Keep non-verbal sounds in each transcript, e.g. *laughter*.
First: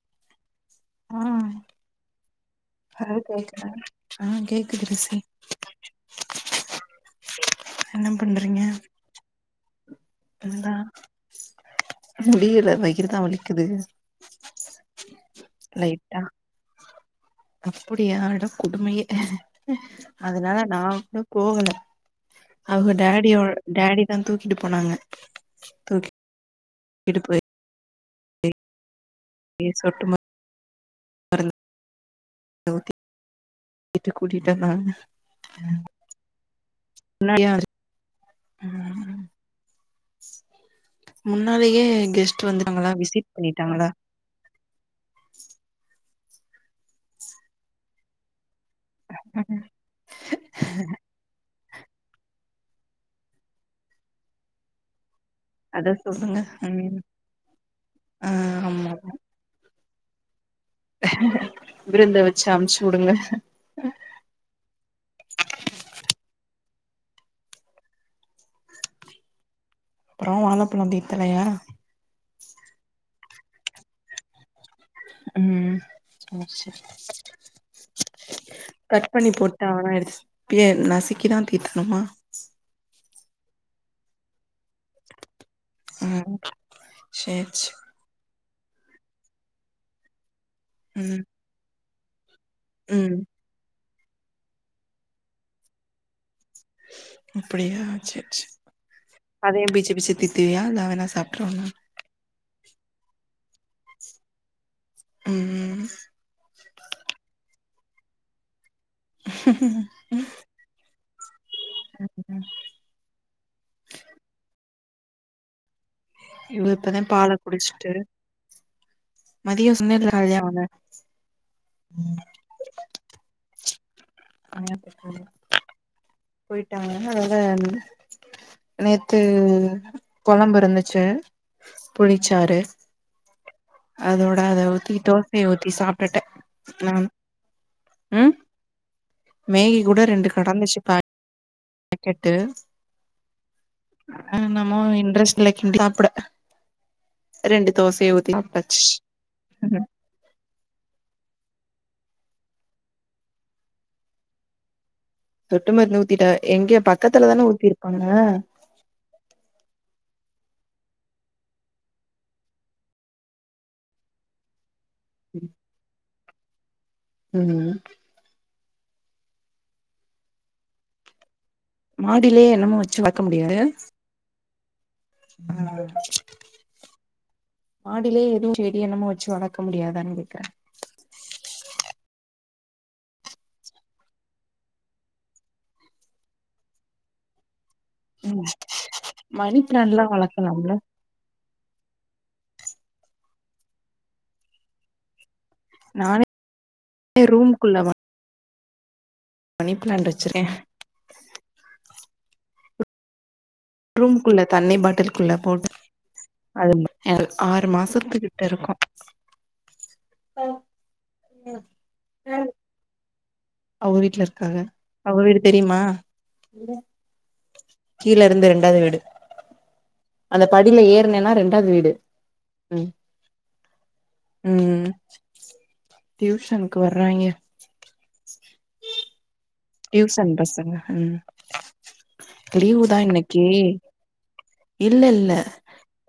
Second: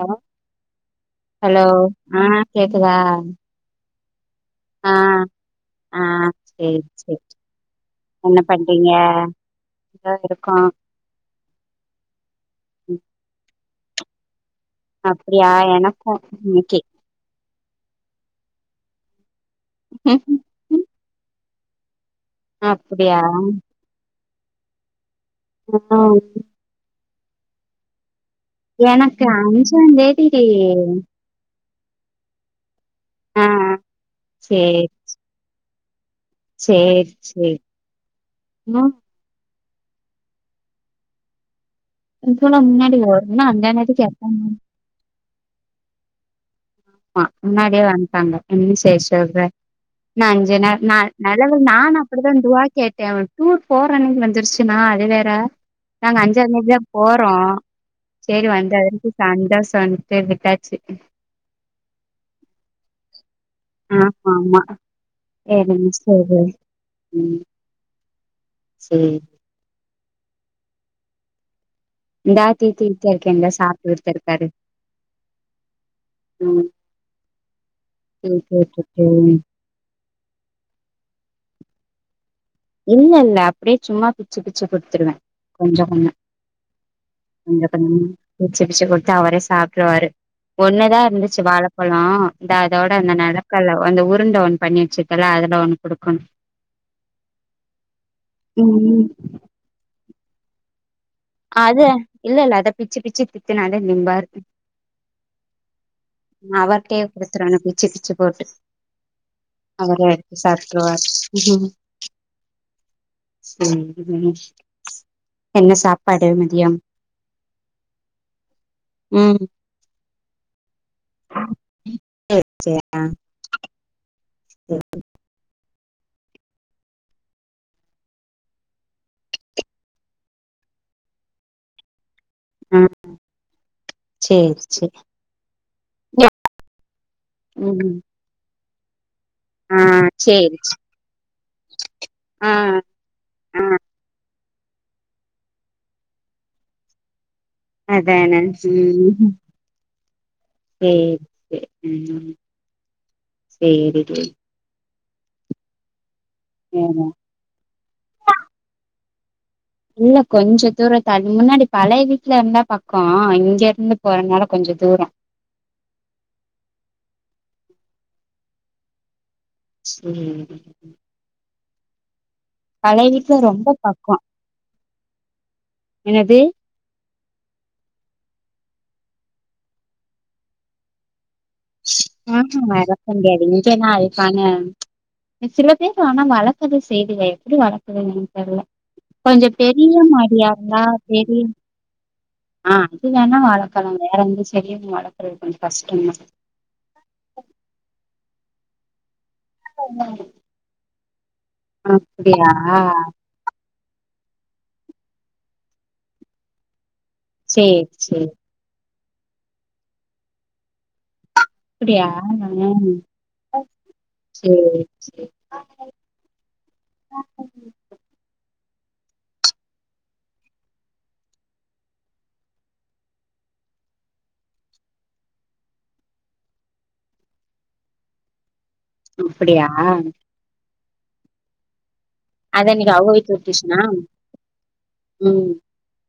அ ஆ ஹலோ ஆ கேட்குதா ஹலோ கேக்குதா ஆ கேட்குது பிஸி ஆ சேர் சேர் என்ன பண்றீங்க *unintelligible* இருக்கோ நல்லா முடியல வயிருதா வலிக்குது அப்படியா எனக்கு இன்னைக்கே அப்புடியா அட கொடுமையே அதனால நானு போகல அவங்க அப்டியா டேடியோட டேடி தா தூக்கிட்டு போனாங்க *inaudible* இடுப்பு எனக்கு அஞ்சா தேதி டி *inaudible* ஆ வீட்டுக் கூட்டீட்டு வந்தாங்க ம் சேர் சேர் ம முன்னாலயே இ சோ நா முன்னாடி வர்னா அஞ்சாந் தேதி கேப்பாங்க ஆ முன்னாடியே வன்ட்டாங்க என்ன செய்ய சொல்ற நா அஞ்சு நா நா நல்லது நானு அப்படிதா துவா கேட்ட அவ டூர் போற அன்னிக்கி வந்துருச் சுனா அது வேற அத நாங்க சொல்லுங்க அஞ்சா தேதி தா ம் போறோ ஆ சேரி ஆமா வந்தவரிக்கு சந்தோஷன் சேரி விட்டாச்சு விருந்து வெச்சு அம்ச்சி உடுங்க ஆம்மாம்மா என்னங் *unintelligible* ம் சேர் அப்பறோ வாழப்பழோ டீப் தலையா இந்தா தீத்தி *unintelligible* இருக்க இந்தா சாப்ட்டுட்டு தா இருக்காரு ம் ம் அது *inaudible* தீத்திவுட்டுட்டு கட் பண்ணி போட் டாங்ன்னா எடுத் ஏன் நசிக்கி தா தீட்டணுமா இல்லல்ல அப்படியே சும்மா பிச்சு பிச்சு குத்துருவே செஞ்ச உன்ன ம் சேர் *inaudible* சே பிச்சு பிச்சு குடுத்தா அவரே சாப்ட்ருவாரு ஒன்னுதா ம் இருந்துச்சு வாழப்பழோ இந்தா இதோட இந்த ம் நெலக்கல்ல வந்த உருண்ட ஒண் பண்ணி வெச்சுர்க்கல்ல அதுல ஒண்ணு குடுக்கணு அப்படியா சேர் சே ம் அதையு பிச்சு பிச்சு தித்துவியா நா வேண்ணா சாப் அத இல்ல இல்ல அத பிச்சி பிச்சி தி தின்னாலே நிம்பாரு ம் ம் ம் அவர்ட்டயே குடுத்துடனு பிச்சு பிச்சு போட்டு அவரே எடுத்து சாப்டுருவாரு ம் சேரி கண்ணு என்ன சாப் இவு இப்பதா பாலக் குடிஸ்ட்டு ம் *unintelligible* சேரி சேரி ஆ ஆயா *inaudible* போயிட்டாங்க அதனால என்னது நேத்து கொழம்பு இருந்துச்சு புளிச்சாரு அதோட சேரி அத ஊத்தி சேரி தோசைய ஊத்தி சாப்டுட்ட நானு ம் ஆ மேகி கூட சேரி ஆ சேரி சேரி ம் ஆ ரெண்டு சேரி கெடந்துச்சி பா பாக்கெட்டு ஆ ஆ ஆ என்னமோ இன்ட்ரெஸ்ட் இல்ல கிண்டி சாப்புட அதானே சாப்ட்டாச்சு ம் சேரி சேரி ம் ஆமா சேரி கே சொட்டு மருந்து ஊத்திட்ட எங்க வேற பக்கத்துலதான ஊத்திருப்பாங்க இல்ல கொஞ்ச தூரோ தள் முன்னாடி பழைய வீட்ல இருந்தா பக்கோ இங்க இருந்து போறனால கொஞ்ச தூரோ ம் ம் சேரிங்க மாடிலேயே என்னமு வெச்சு வளக்க வீட்ல முடியாது ரொம்ப பக்கோ என்னது ஆ மாடிலேயே எதுவு செடி என்னம்மோ வெச்சு வளக்க முடியாதான்னு கேக்கறே ம்ஹும் வளக்க முடியாது இங்கல்லா அதுக்கான அ சில பேரு ஆனா வளக்கறது செய்துக எப்டி வளக் கறாங்கன்னு ம் தெர்ல கொஞ்சோ மணி பிளான்ட்லா பெரிய மாடியா வளக்கலாம்ல இருந்தா செடின் ஆ அது வேண்ணா வளக்கலா வேற எந்த செடியு வளக் அது கொஞ்ச கஷ்டந்தா *unintelligible* ரூம்க்குள்ளவா மணி பிளான்ட் வச்சுருக்கே அப்டியா ரூம்க்குள்ள தண்ணி பாட்டில்க்குள்ள போட்டு அது ஒரு ஆறு சேரி சேரி மாசத்துக்கிட்ட இருக்கு அப்பிடியா ம் அவ வீட்ல இருக்காக அவ வீடு தெரியுமா கீழ இருந்து ரெண்டாவ்து வீடு அந்த படில ஏறுனேன்னா ரெண்டாவ்து வீடு ம் ம் ம் டியூஷனுக்கு வர்ராய்ங்க அப்பிடியா டியூசன் பசங்க ம் அத இன்னைக்கு லீவுதா அவுக வீட்ல இன்னைக்கி விட்டுச்சுனா இல்ல இல்ல ம்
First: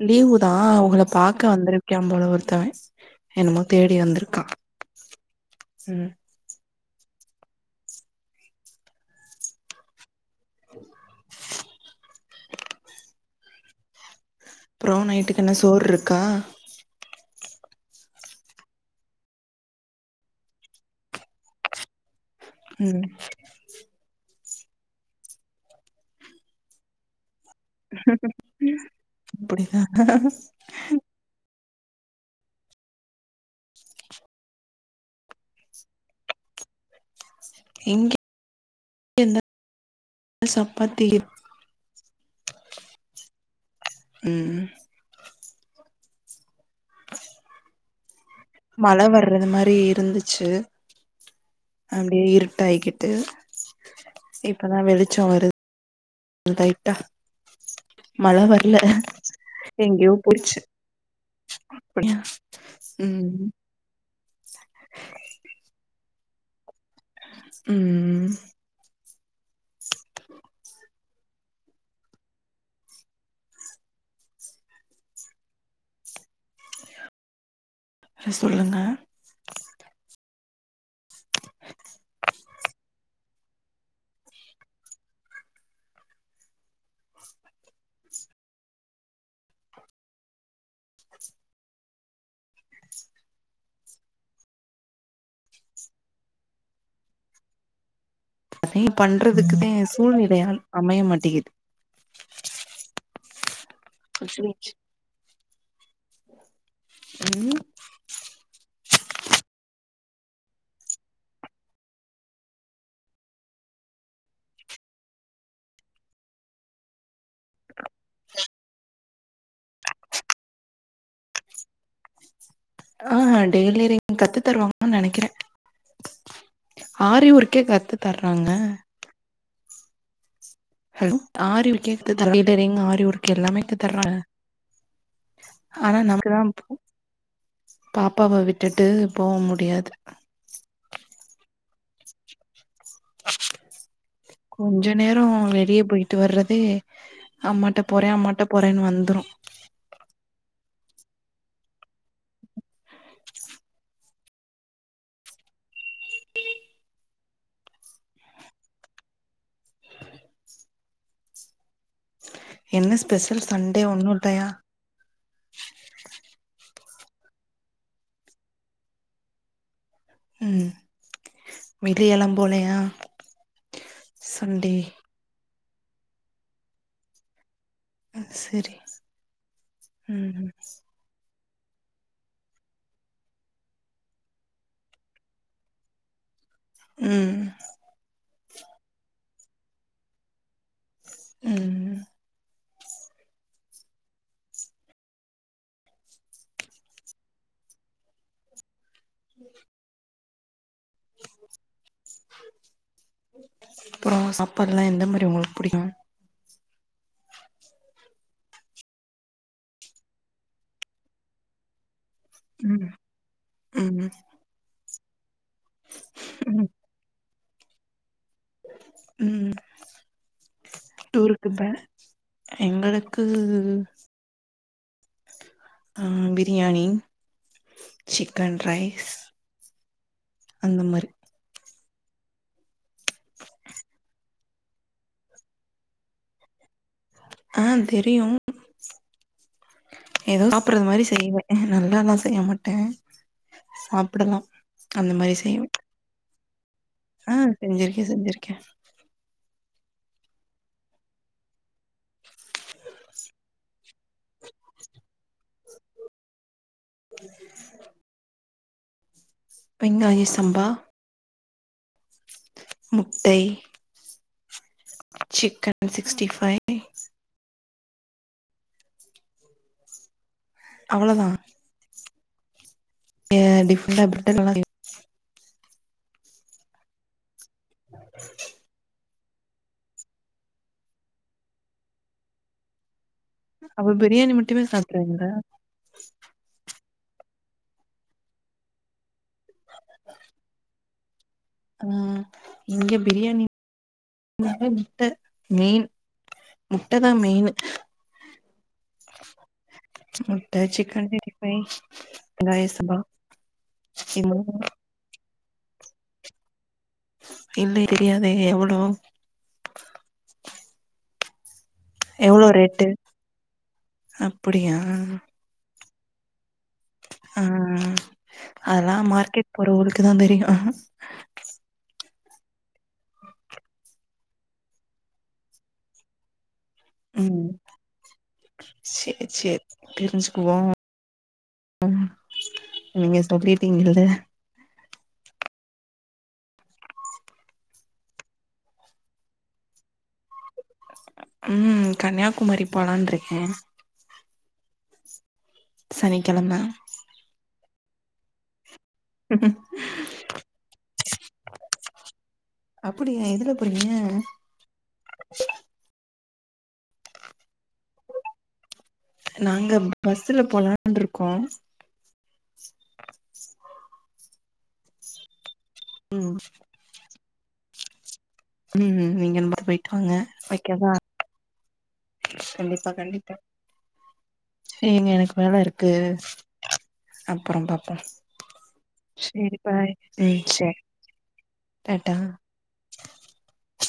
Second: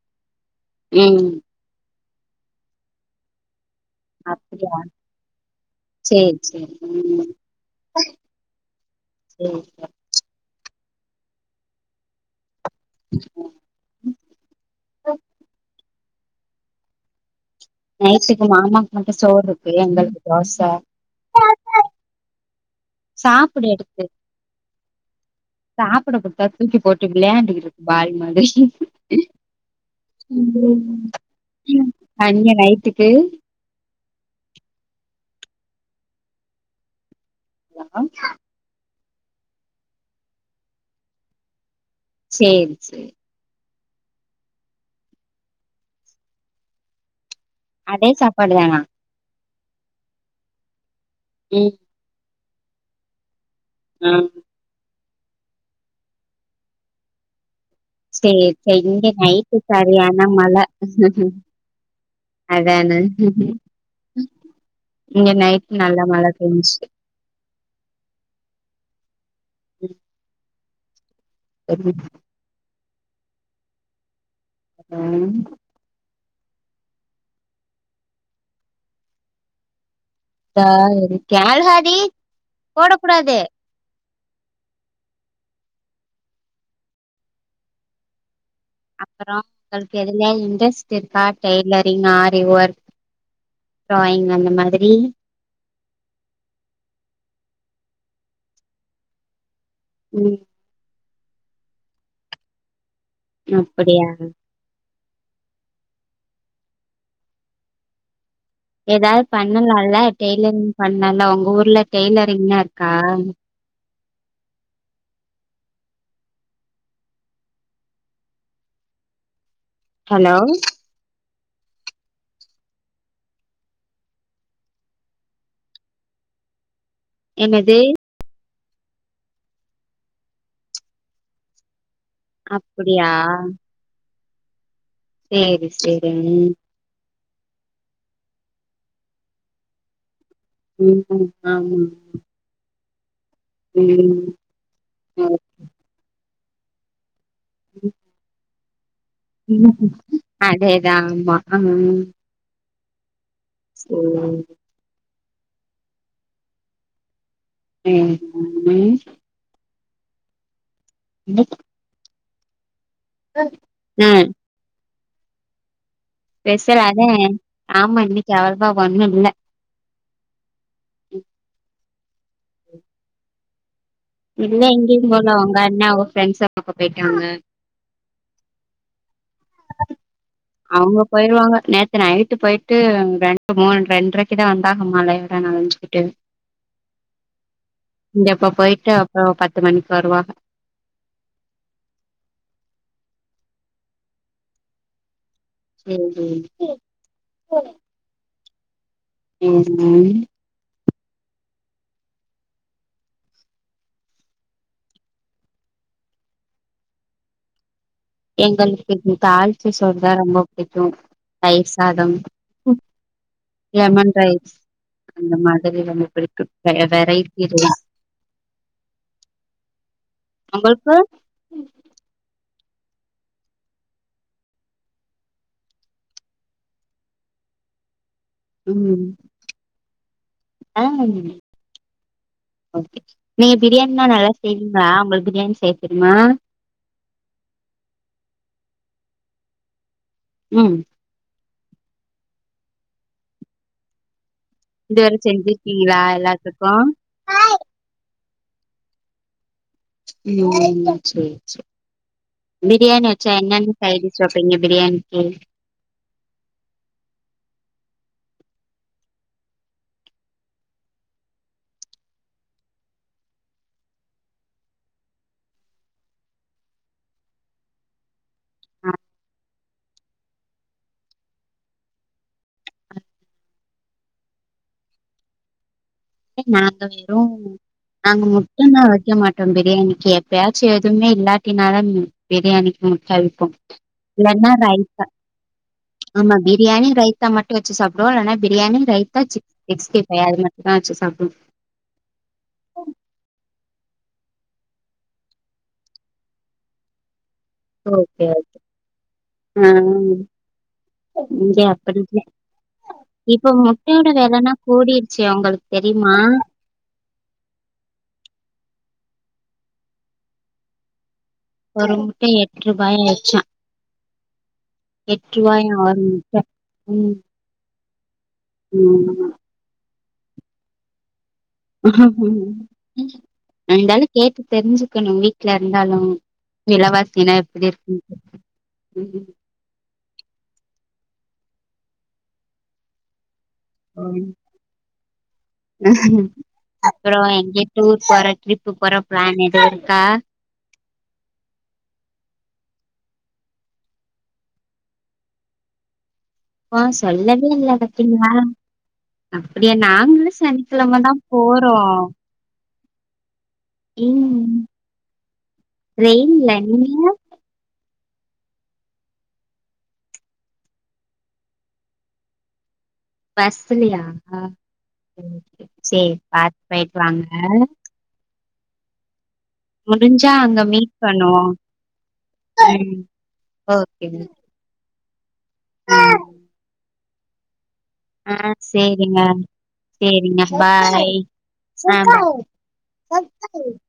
லீவுதா அவுங்கள ம் பாக்க வந்துரு ய்க்காம்போல ஒருத்தவ என்னமோ தேடி வந் அப்டியா சேரி சேரி ம் சேரிப்பா அப்றோ நைட்டுக்கு எல்லா சோற்ருக்கா நைட்டுக்கு மாமாக்கு மட்டு சோறு இருக்கு எங்களுக்கு தோச ம் சாப்புடு எடுத்து சாப்பட குடுத்தா தூக்கி போட்டு விளையாண்டுக்கிட்டுரு பால் மாதிரி அப்டிதா ம் அங்க நைட்டுக்கு இங்க என்ன சப்பாத்தி சேரி சேர் உம் அதே சாப்பாடுதா மழ வர்றது மாறி இருந்துச்சு ம் அப்டியே இருட்டாய்கிட்டு ஆ இப்பதா வெளிச்சோ வருது இதோ டைட்டா சேர் சேர் இங்க நைட்டு எங்கயோ சரியான மழ போய்ச்சு அதான ம் ம் இங்க நைட்டு நல்ல மழ பெயின்ச்சி உம் அருவி அ ஆ சேர் சொல்லுங்க த கேள் ஆதி போடக் கூடாது அப்பறோ உங்களுக்கு எதுலயா இன்ட்ரெஸ்ட் இருக்கா டெய்லரிங் ஆரி ஒர்க் டிராயிங் அந்த மாதிரி அதையு பண்றதுக்குதா சூழ்நிலை ம் அ அமைய மாட்டிங்கிது நொப்படியா உம் ஏதாவது பண்ணலால்ல டெய்லரிங் பண்ணலால்ல உங்க ஊர்ல டெய்லரிங்லா இருக்கா ஹலோ ஆ டெய்லரிங் கத்து தருவாங்கன்னு நெனைக்கிறே ஆரி வொர்க்கே என்னது கத்து தராங்க hello aari work tailoring aari அப்படியா வொர்க் எல்லாமே கத்து தராங்க சேரி ஆனா சேரிங்க நமக்கு தா போ பாப்பாவ விட்டுட்டு போ முடியாது உம் உம் ஆமா உம் கொஞ்ச நேரோ வெளிய போயிட்டு வர்றதே அம்மாட்ட போறே அம்மாட்ட போறேன்னு வந்துரும் *unintelligible* அதேதா ஆமா அ *inaudible* சேரி *unintelligible* *unintelligible* என்ன ஸ்பெஷல் சண்டே ஒண்ணு இல்லையா ஸ்பெஷல் அதன் ஆமா இன்னைக்கு அவ்ளவா ஒண்ணு இல்ல ம் வெளியலாம் போலயா இல்ல எங்கேயும் போல ஒங்க அண்ணா அவங்க ப்ரெண்ட்ஸ் பாக்க போயிட்டாங்க ஆ சரி ம் ம் அவங்க போயிருவாங்க நேத்து நைட்டு போயிட்டு ரெண்டு மூணு ரெண்டரைக்குதா வந்தாங்க மழையோட நனஞ்சுக்கிட்டு ம் இங்க இப்ப போயிட்டு அப்றோ பத்து மணிக்கு வருவாக உம் சேரி ஏங்க அப்பறோ சாப்பாட்ல்லா எந்த மாறி உங்களுக்கு புடிக்கும் எங்களுக்கு தாள்ச்ச சோறுதா ரொம்ப புடிக்கும் தயிர் சாதம் ப்பு ம் ம் லெமன் ரைஸ் அந்த மாதிரி ரொம்ப பிடிக்கும் வெரைட்டி ரைஸ் உம் உங்களுக்கு டூருக் க்குபே எங்களுக்கு ஆ பிரியாணி சிக்கன் ம் ரைஸ் அந்த ஆ மாரி ஓகே நீங்க பிரியாணில்லா நல்லா செய்வீங்களா உங்களுக்கு பிரியாணி செய்ய தெரியுமா ஆ தெரியும் ஏதோ ம் சாப்டறது மாரி செய்வ நல்லால்லா செய்ய மாட்டே சாப்டலா இதுவர செஞ்சிருக்கீங்களா எல்லாத்துக்கு ஆ செஞ்சிருக்கே செஞ்சிருக்கே ம் சரி சரி பிரியாணி வச்சா என்னென்ன சைடிஸ் வைப்பீங்க பிரியாணிக்கு *inaudible* வெங்காய சம்பா முட்டை சிக்கன் சிக்ஸ்டி ஃபைவ் ஆ அவ்ளதா ஏ டிஃபண்ட *inaudible* எ நாங்க வெறு நாங்க முட்டனா வைக்க மாட்டோ பிரியாணிகு எப்பயாச்சு எதுவுமே இல்லாட்டினால பிரியாணிக்கு முட்ட அவிப் போ அப்ப பிரியாணி இல்லட்னா மட்டுமே ரைத்தா சாப்ட்ருவீங்களா ஆமா பிரியாணி ரைத்தா மட்டு வச்சு சாப்டுவோ இல்லனா பிரியாணி ரைத்தா சிக் *inaudible* அது மட்டு அவிச்சு சாப்டுவோ ஆ இங்க பிரியாணி இங்க முட்ட மெயின் முட்ட தா மெயின் ஓகே ஓகே ஆ முட்ட சிக்கன் சிக்ஸ்டி இங்க ஃபைவ் அப்படிதா வெங்காய சம்பா இப்ப முட்டையோட இது விலன்னா மூணு கூடிருச்சே உங்களுக்கு தெரியுமா இல்ல தெரியாதே எவளோ ஒரு முட்ட எவ்ளோ ரேட்டு எட்ரூபாய ஆச்சா அப்டியா எட்ரூபாய ஒரு முட்ட ம் ஆ அதா மார்கெட் போறவகளுக்கு தா தெரியு இருந்தாலு கேட்டு தெரிஞ்சுகணு வீட்ல இருந்தாலு விலவாசி என்ன ம் இப்டி இருக்கு ம் தெரிஞ்சுகுவோ *inaudible* நீங்க சொல்லிட்டீங்கல்ல ஆ ஹா அப்புறோ எங்கியு டூர் போற ட்ரிப்பு போற பிளேன் எது இருக்கா ம் கன்னியாகுமரி போலான்ட்ருக்க சனிக்கெழம ஆ சொல்லவே இல்ல பாத்தீங்களா அப்டியா நாங்களு சனிக்கெழமதாம் போறோ அப்புடியா எதுலப் ம் ட்ரெயின்ல நீங்க நாங்க பஸ்ல போலான்ட்ருக்கோ பஸ்லயா ஆ ஓகே சரி பாத் போயிட்டு வாங்க ம் நீங்கல்லா முடுஞ்சா அங்க மீட் பண்ணுவோ கண்டிப்பா ம் கண்டிப்பா ஓகே இங்க எனக்கு வேல இருக்கு அப்புறம் பாப்போ ஆ சேரிங்க சரிப்பா ம் சேரிங்க சரி பாய் அ டாட்டா *inaudible*